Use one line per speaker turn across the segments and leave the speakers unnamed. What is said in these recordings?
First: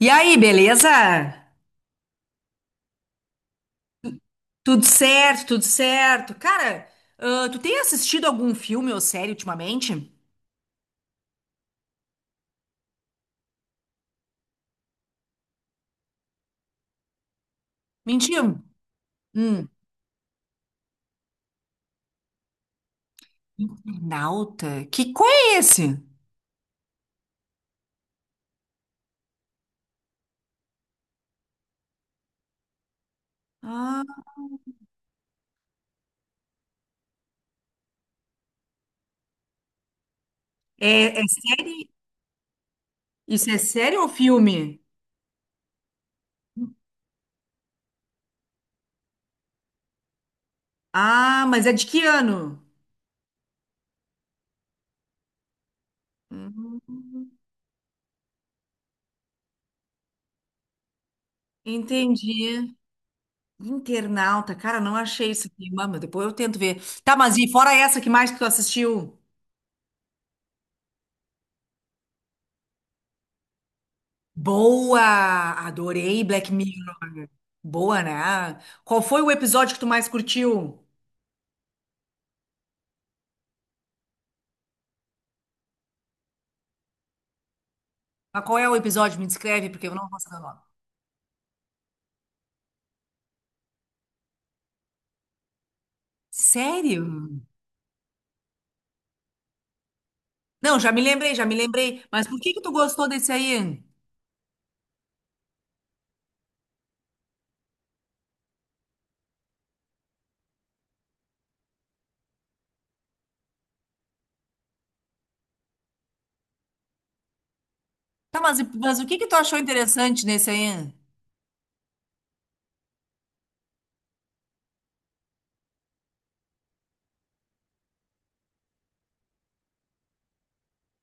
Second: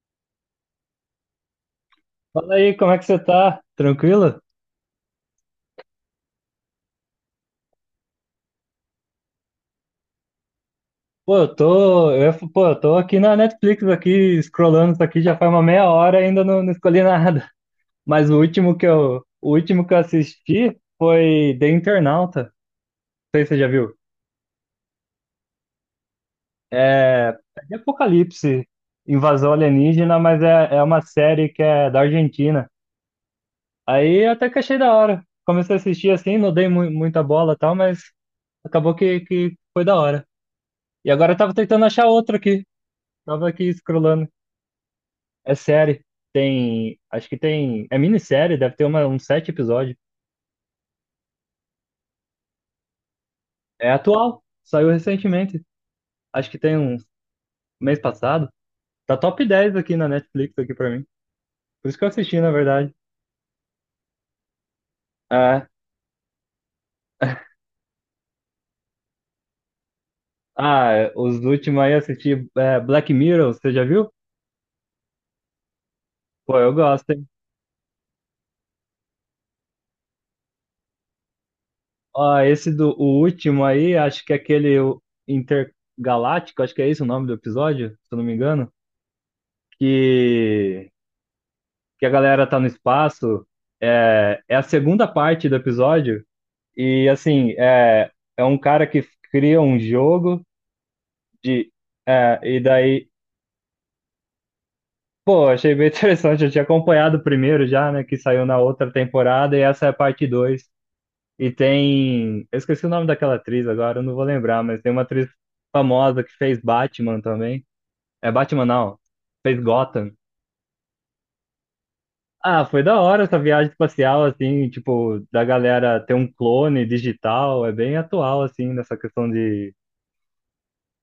E aí, beleza?
Fala aí, como é que você tá? Tranquilo?
Tudo certo, tudo certo. Cara, tu tem assistido algum filme ou série ultimamente?
Pô, eu tô aqui na Netflix, aqui, scrollando isso aqui, já faz uma meia hora e ainda não escolhi nada. Mas o
Mentiu?
último que eu, o
Hum.
último que eu assisti foi The Internauta. Não sei se você já viu.
Nauta? Que qual é esse?
É de Apocalipse, invasão alienígena, mas é uma série que é da Argentina.
Ah,
Aí eu até que achei da hora. Comecei a assistir assim, não dei muita bola e tal, mas acabou que foi da hora. E
é, é
agora eu tava tentando
série?
achar outra aqui.
Isso
Tava
é
aqui
série ou
scrollando.
filme?
É série. Tem. Acho que tem. É minissérie, deve ter uma, uns sete episódios.
Ah, mas é de que ano?
É atual. Saiu recentemente. Acho que tem um
Hum,
mês passado. Tá top 10 aqui na Netflix aqui pra mim. Por isso que eu assisti, na
entendi.
verdade.
Internauta, cara, não achei isso
É.
aqui. Mas depois eu tento ver. Tá, mas e fora essa, que mais que tu assistiu?
Ah, os últimos aí eu assisti Black Mirror, você já viu?
Boa! Adorei Black
Pô, eu gosto,
Mirror.
hein?
Boa, né? Qual foi o episódio que tu mais curtiu?
Ó, esse do o último aí, acho que é aquele o Intergaláctico, acho que é esse o nome do episódio, se eu não me
Mas qual é
engano.
o episódio? Me descreve, porque eu não vou saber o nome.
Que que a galera tá no espaço. É a segunda parte do episódio.
Sério?
E assim, é um cara que cria um jogo
Não, já me lembrei, já me
de.
lembrei. Mas por
é,
que
e
que tu
daí.
gostou desse aí?
Pô, achei bem interessante. Eu tinha acompanhado o primeiro já, né? Que saiu na outra temporada, e essa é a parte dois. E tem. Eu esqueci o nome daquela atriz agora, eu não vou lembrar, mas tem uma atriz famosa que fez Batman também. É
Tá, mas,
Batman, não.
o que que tu achou
Fez Gotham.
interessante nesse aí?
Ah, foi da hora essa viagem espacial, assim, tipo, da galera ter um clone digital, é bem atual, assim, nessa questão de.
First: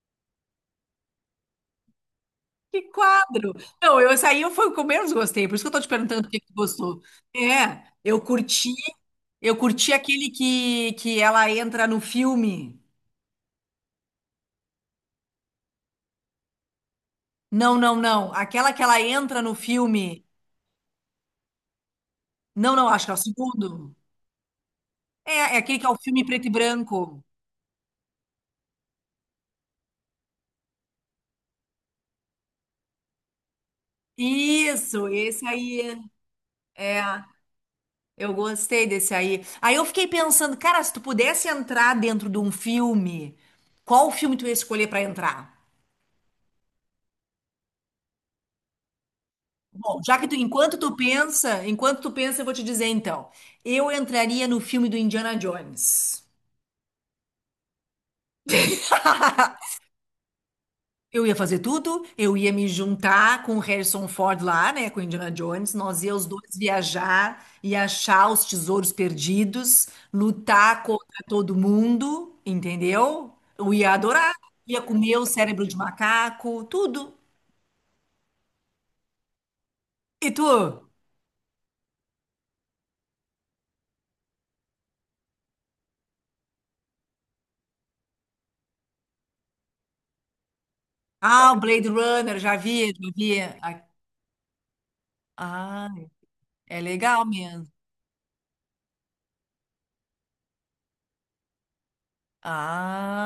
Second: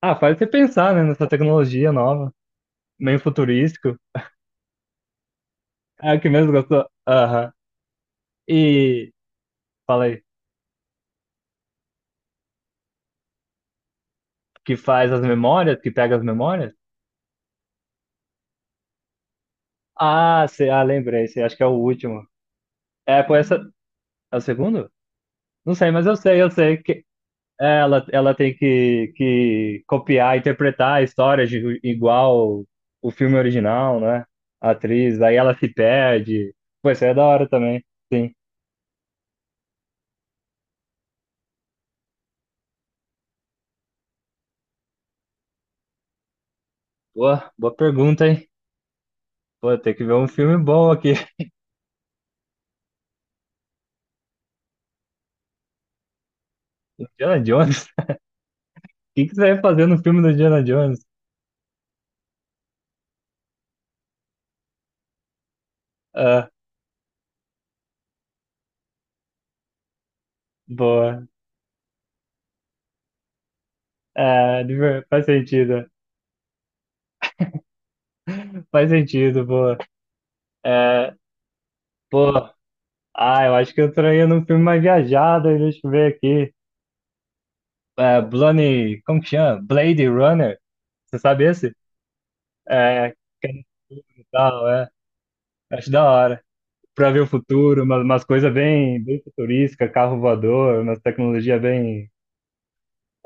Ah, faz você pensar, né, nessa tecnologia nova,
Que
meio
quadro!
futurístico.
Não, eu, esse aí foi o que eu menos gostei, por isso que eu tô te
É o
perguntando
que
o que que
mesmo
tu
gostou.
gostou.
Aham.
É,
E,
eu curti
fala aí,
aquele que ela entra no filme.
que faz as memórias, que pega as memórias?
Não, não, não. Aquela que ela entra no filme.
Ah, sei, ah, lembrei, sei, acho que é o último.
Não, não, acho que é o
É, foi essa.
segundo.
É o segundo?
É, é
Não
aquele que é
sei,
o
mas eu
filme
sei,
preto e
eu sei.
branco.
Ela tem que copiar, interpretar a história de, igual o filme original, né? A
Isso,
atriz, aí
esse
ela se
aí.
perde. Pô,
É,
isso aí é da hora também.
eu
Sim.
gostei desse aí. Aí eu fiquei pensando, cara, se tu pudesse entrar dentro de um filme, qual filme tu ia escolher pra entrar?
Boa, boa pergunta, hein? Pô, tem
Bom,
que ver
já que
um
tu,
filme bom aqui.
enquanto tu pensa, eu vou te dizer então. Eu entraria no filme do Indiana Jones.
Indiana Jones? O que que você vai fazer no filme do Indiana Jones?
Eu ia fazer tudo, eu ia me juntar com o Harrison Ford lá, né, com o Indiana Jones, nós ia os
Ah,
dois viajar e achar os tesouros perdidos, lutar contra
boa.
todo mundo, entendeu? Eu ia adorar,
É, de
ia
ver-
comer o
faz
cérebro de
sentido.
macaco, tudo.
Faz sentido, boa.
E tu?
É, pô, eu acho que eu traía num filme mais viajado, aí deixa eu ver aqui. Blade, como que chama? Blade Runner, você sabe
Ah, o
esse?
Blade Runner, já vi, já
É,
vi.
que é no futuro e tal, é.
Ah,
Acho da hora.
é
Pra ver
legal
o
mesmo.
futuro, umas coisas bem futurísticas, carro voador, umas tecnologias bem.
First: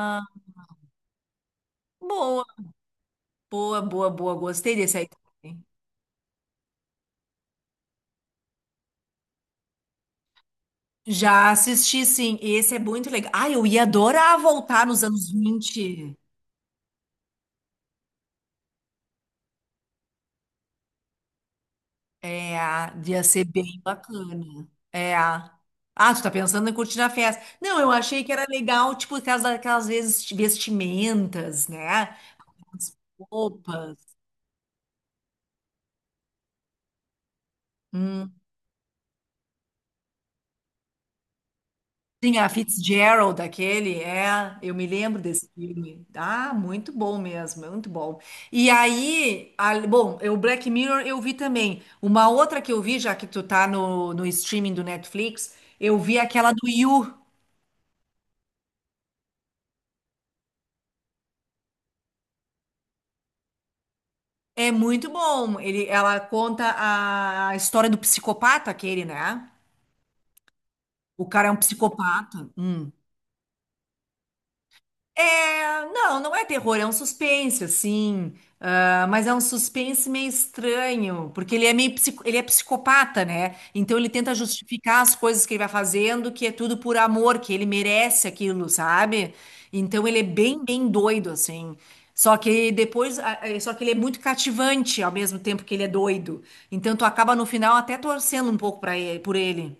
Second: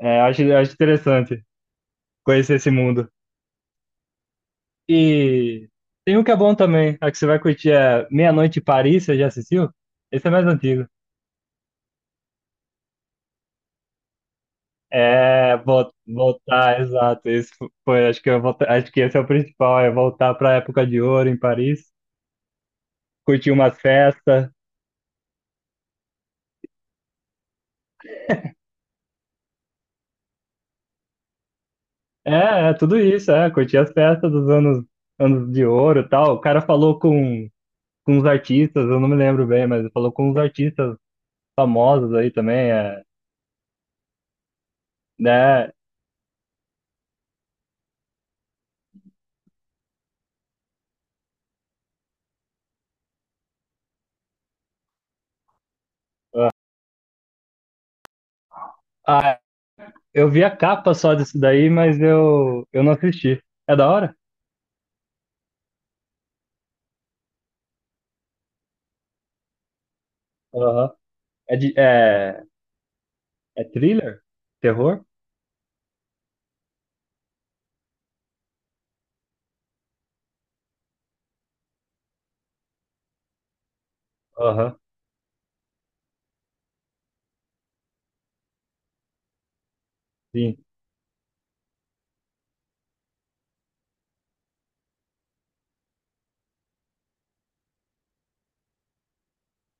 É, acho interessante
boa,
conhecer esse mundo.
boa, boa, boa, gostei desse aí.
E tem um que é bom também, a que você vai curtir é Meia-Noite em Paris, você já assistiu? Esse é mais antigo.
Já assisti, sim. Esse é muito legal. Ah, eu ia adorar voltar nos anos
É,
20.
voltar, exato. Esse foi, acho que esse é o principal, é voltar para a época de ouro em Paris,
É, ia ser
curtir umas
bem
festas.
bacana. É. Ah, tu tá pensando em curtir a festa. Não, eu achei que era legal, tipo, aquelas, vezes vestimentas, né?
É
As
tudo isso, é. Curti as
roupas.
festas dos anos, anos de ouro e tal. O cara falou com uns
Hum.
artistas, eu não me lembro bem, mas falou com uns artistas famosos aí
Sim, a
também, é,
Fitzgerald, aquele, é, eu me lembro desse
né?
filme. Ah, muito bom mesmo, é muito bom. E aí, bom, o Black Mirror eu vi também. Uma outra que eu vi, já que tu tá no, no streaming do Netflix, eu vi aquela do You.
Ah, eu vi a capa só disso daí, mas eu não assisti. É da hora?
É muito bom. Ele, ela conta a história do psicopata, aquele, né?
Aham.
O cara é
É,
um
de, é,
psicopata. Hum.
é thriller? Terror?
É, não, não é terror, é um suspense, assim. Ah, mas é um suspense meio estranho, porque ele é meio ele é psicopata, né? Então ele tenta
Aham,
justificar as coisas que ele vai fazendo, que é tudo por amor, que ele merece aquilo, sabe? Então ele é
sim.
bem, bem doido, assim. Só que depois, só que ele é muito cativante ao mesmo tempo que ele é doido. Então tu acaba no final até torcendo um pouco para ele, por ele.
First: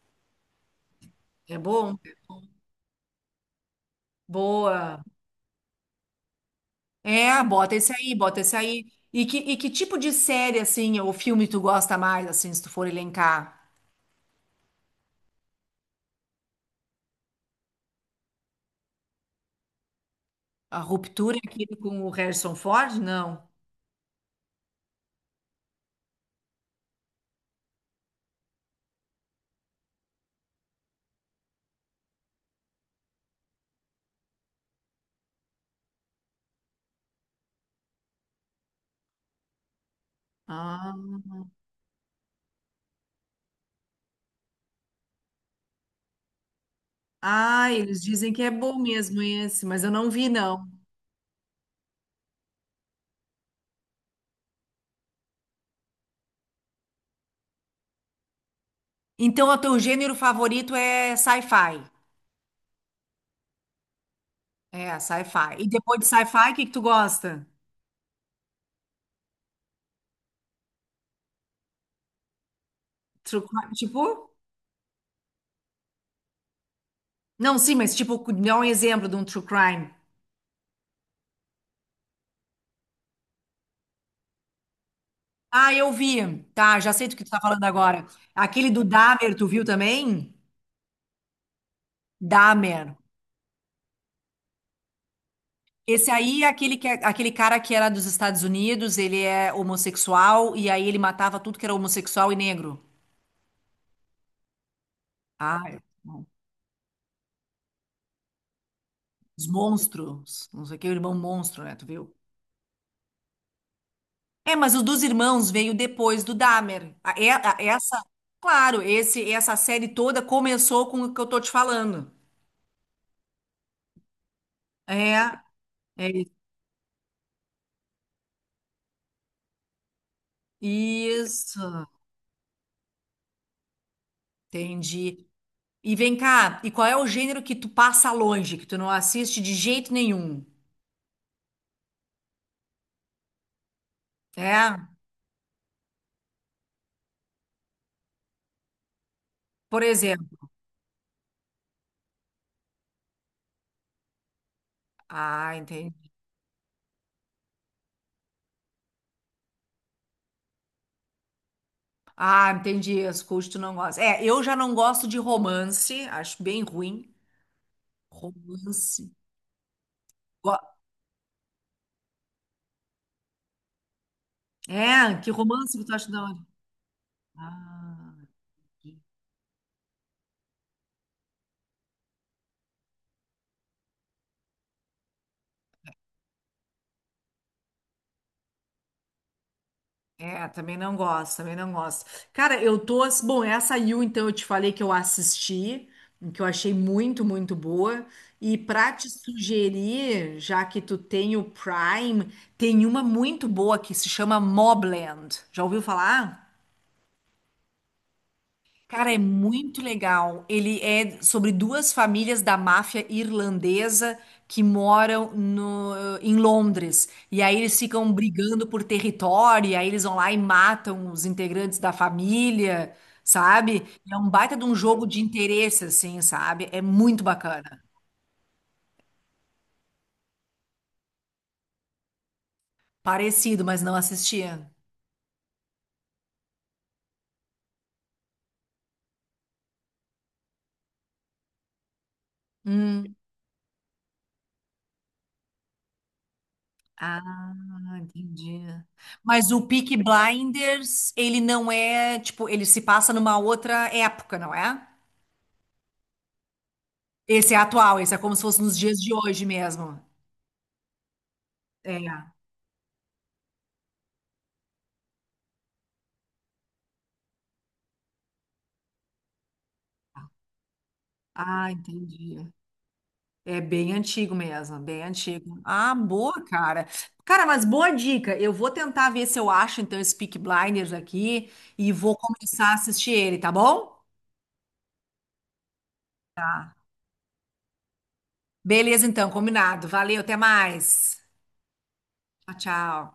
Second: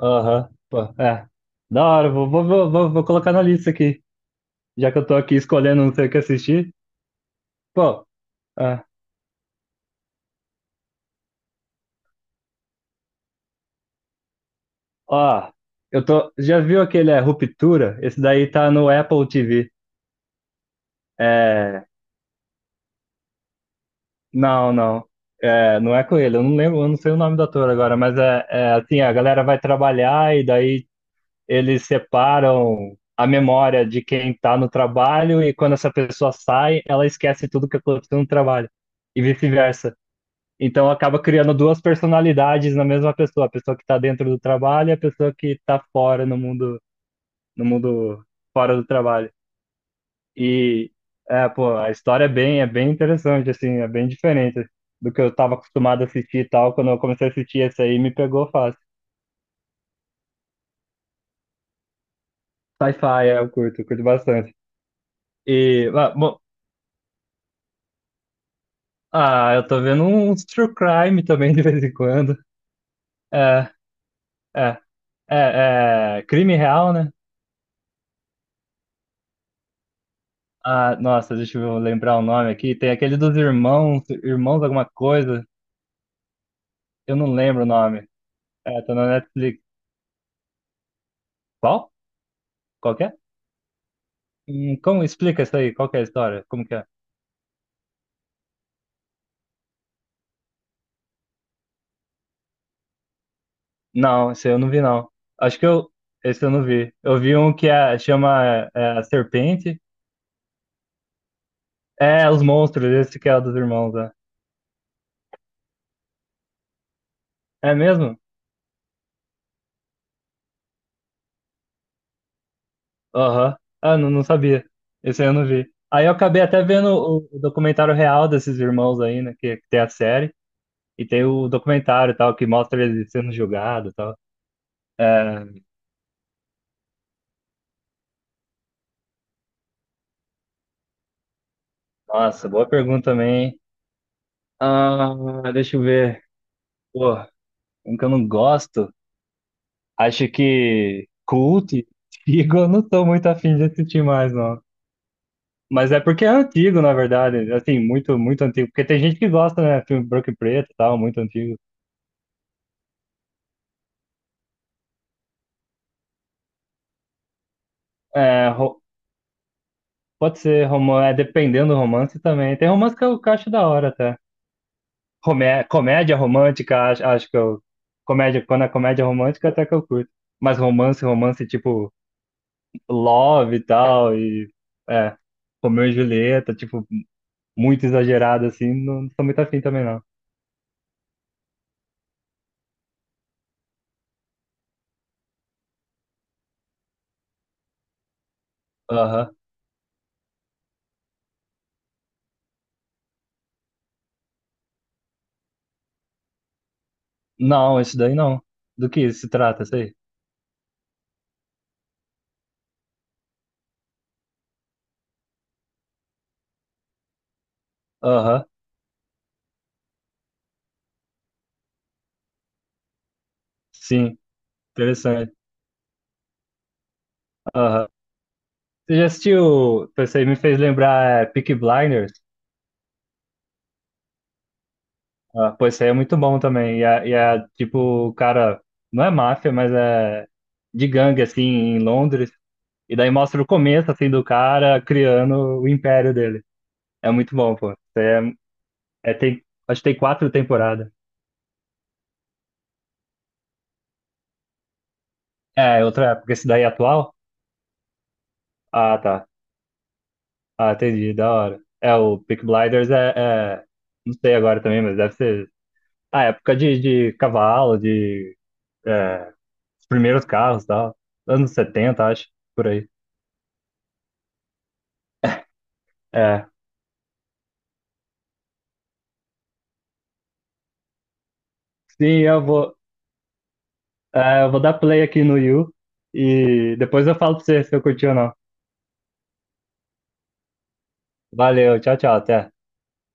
Aham, pô, é.
É
Da
bom?
hora, vou colocar na lista aqui. Já que
Boa.
eu tô aqui escolhendo não sei o que assistir.
É, bota esse
Pô,
aí, bota esse
é.
aí. E que tipo de série, assim, ou filme tu gosta mais, assim, se tu for elencar?
Ó, eu tô. Já viu aquele Ruptura? Esse daí tá no Apple TV.
A Ruptura, aquele
É,
com o Harrison Ford? Não.
não. É, não é com ele. Eu não lembro, eu não sei o nome do ator agora, mas é assim, a galera vai trabalhar e daí eles separam a memória de quem tá no trabalho e quando essa pessoa sai, ela esquece tudo que aconteceu no trabalho. E vice-versa. Então
Ah,
acaba criando duas personalidades na mesma pessoa, a pessoa que tá dentro do trabalho e a pessoa que tá fora no mundo, no
ah, eles
mundo
dizem que é
fora
bom
do
mesmo
trabalho.
esse, mas eu não vi, não.
E pô, a história é bem interessante, assim, é bem diferente do que eu tava acostumado a assistir e tal. Quando eu comecei a assistir esse aí, me pegou fácil.
Então, o teu gênero favorito é sci-fi.
Sci-fi, é, eu curto bastante.
É, sci-fi. E
E,
depois de
bom,
sci-fi, o que que tu gosta?
eu tô vendo uns true crime também de vez em quando.
True
É,
crime, tipo?
é, é crime real, né?
Não, sim, mas tipo, dá um exemplo de um true crime.
Ah, nossa, deixa eu lembrar o nome aqui. Tem aquele dos irmãos, irmãos alguma coisa.
Ah, eu vi. Tá, já sei
Eu
do que tu
não
tá falando
lembro o
agora.
nome.
Aquele
É,
do
tá na
Dahmer, tu
Netflix.
viu também?
Qual? Qual
Dahmer.
que é? Como explica isso aí? Qual que é a
Esse aí
história?
é
Como que
aquele,
é?
que, é, aquele cara que era dos Estados Unidos, ele é homossexual, e aí ele matava tudo que era homossexual e negro.
Não, esse eu não vi, não. Acho
Ah,
que
é.
eu.
Bom.
Esse eu não vi. Eu vi um que é, chama a
Os
Serpente.
monstros. Não sei o que, o irmão monstro, né? Tu viu?
É, Os Monstros, esse que é o dos irmãos, né?
É, mas o dos irmãos veio depois do Dahmer.
É
Essa,
mesmo?
claro, essa série toda começou com o que eu tô te falando.
Aham. Ah, não, não sabia.
É,
Esse aí eu não vi.
é
Aí eu acabei até vendo o documentário real desses irmãos aí, né? Que tem a série. E tem o
isso.
documentário e tal, que mostra eles sendo julgados e tal.
Entendi.
É,
E vem cá, e qual é o gênero que tu passa longe, que tu não assiste de jeito nenhum?
nossa, boa pergunta também. Hein?
É?
Ah, deixa eu ver. Pô, um que eu não gosto.
Por
Acho
exemplo,
que Cult, antigo, eu não tô muito afim de assistir mais, não.
ah, entendi.
Mas é porque é antigo, na verdade. Assim, muito, muito antigo. Porque tem gente que gosta, né? Filme branco e preto e tal, muito antigo.
Ah, entendi. As coisas que tu não gosta. É, eu já não gosto de romance, acho bem ruim.
É,
Romance.
pode
Go-
ser romance, é dependendo do romance também. Tem romance que eu acho da hora até.
É, que
Comé
romance que tu acha
comédia
da hora?
romântica, acho, acho que eu.
Ah,
Comédia, quando é
que-
comédia romântica, até que eu curto. Mas romance, romance tipo Love e tal, e. É, Romeu e Julieta, tipo, muito exagerado assim, não sou muito afim também, não.
é, também não gosto, também não gosto. Cara, eu tô. Bom, essa You, então, eu te falei que eu assisti, que eu achei muito, muito boa. E pra te
Aham.
sugerir, já que tu tem o Prime, tem uma muito boa que se chama Mobland. Já ouviu falar?
Não, esse daí não. Do
Cara,
que
é
se trata, esse
muito
aí?
legal. Ele é sobre duas famílias da máfia irlandesa que moram no, em Londres. E aí eles ficam
Aham.
brigando por território, e aí eles vão lá e matam os integrantes da família, sabe? É
Sim,
um baita de um jogo de
interessante.
interesse, assim, sabe? É muito bacana.
Aham. Você já assistiu? Esse aí me fez lembrar Peaky Blinders.
Parecido, mas não assistia.
Ah, pô, esse aí é muito bom também. E é tipo, o cara, não é máfia, mas é de gangue, assim, em Londres. E daí
Hum.
mostra o começo, assim, do cara criando o império dele. É muito
Ah,
bom, pô.
entendi.
É, tem,
Mas o
acho que
Peaky
tem quatro temporadas.
Blinders, ele não é, tipo, ele se passa numa outra época, não é?
É, outra, porque esse daí é atual?
Esse é atual, esse é como se fosse nos dias
Ah,
de
tá.
hoje mesmo.
Ah, entendi, da hora. É,
É.
o Peaky Blinders é- Não sei agora também, mas deve ser. Ah, época de cavalo, de. É, os primeiros carros e tal. Anos
Ah,
setenta acho,
entendi.
por aí.
É bem antigo mesmo, bem antigo. Ah, boa,
É.
cara. Cara, mas boa dica. Eu vou tentar ver se eu acho então esse Peaky Blinders aqui e vou
Sim, eu
começar a
vou.
assistir ele, tá bom?
Eu vou dar play aqui no you
Tá.
e depois eu falo pra você se eu curti ou não.
Beleza, então, combinado. Valeu, até mais.
Valeu, tchau, tchau, até.
Tchau, tchau.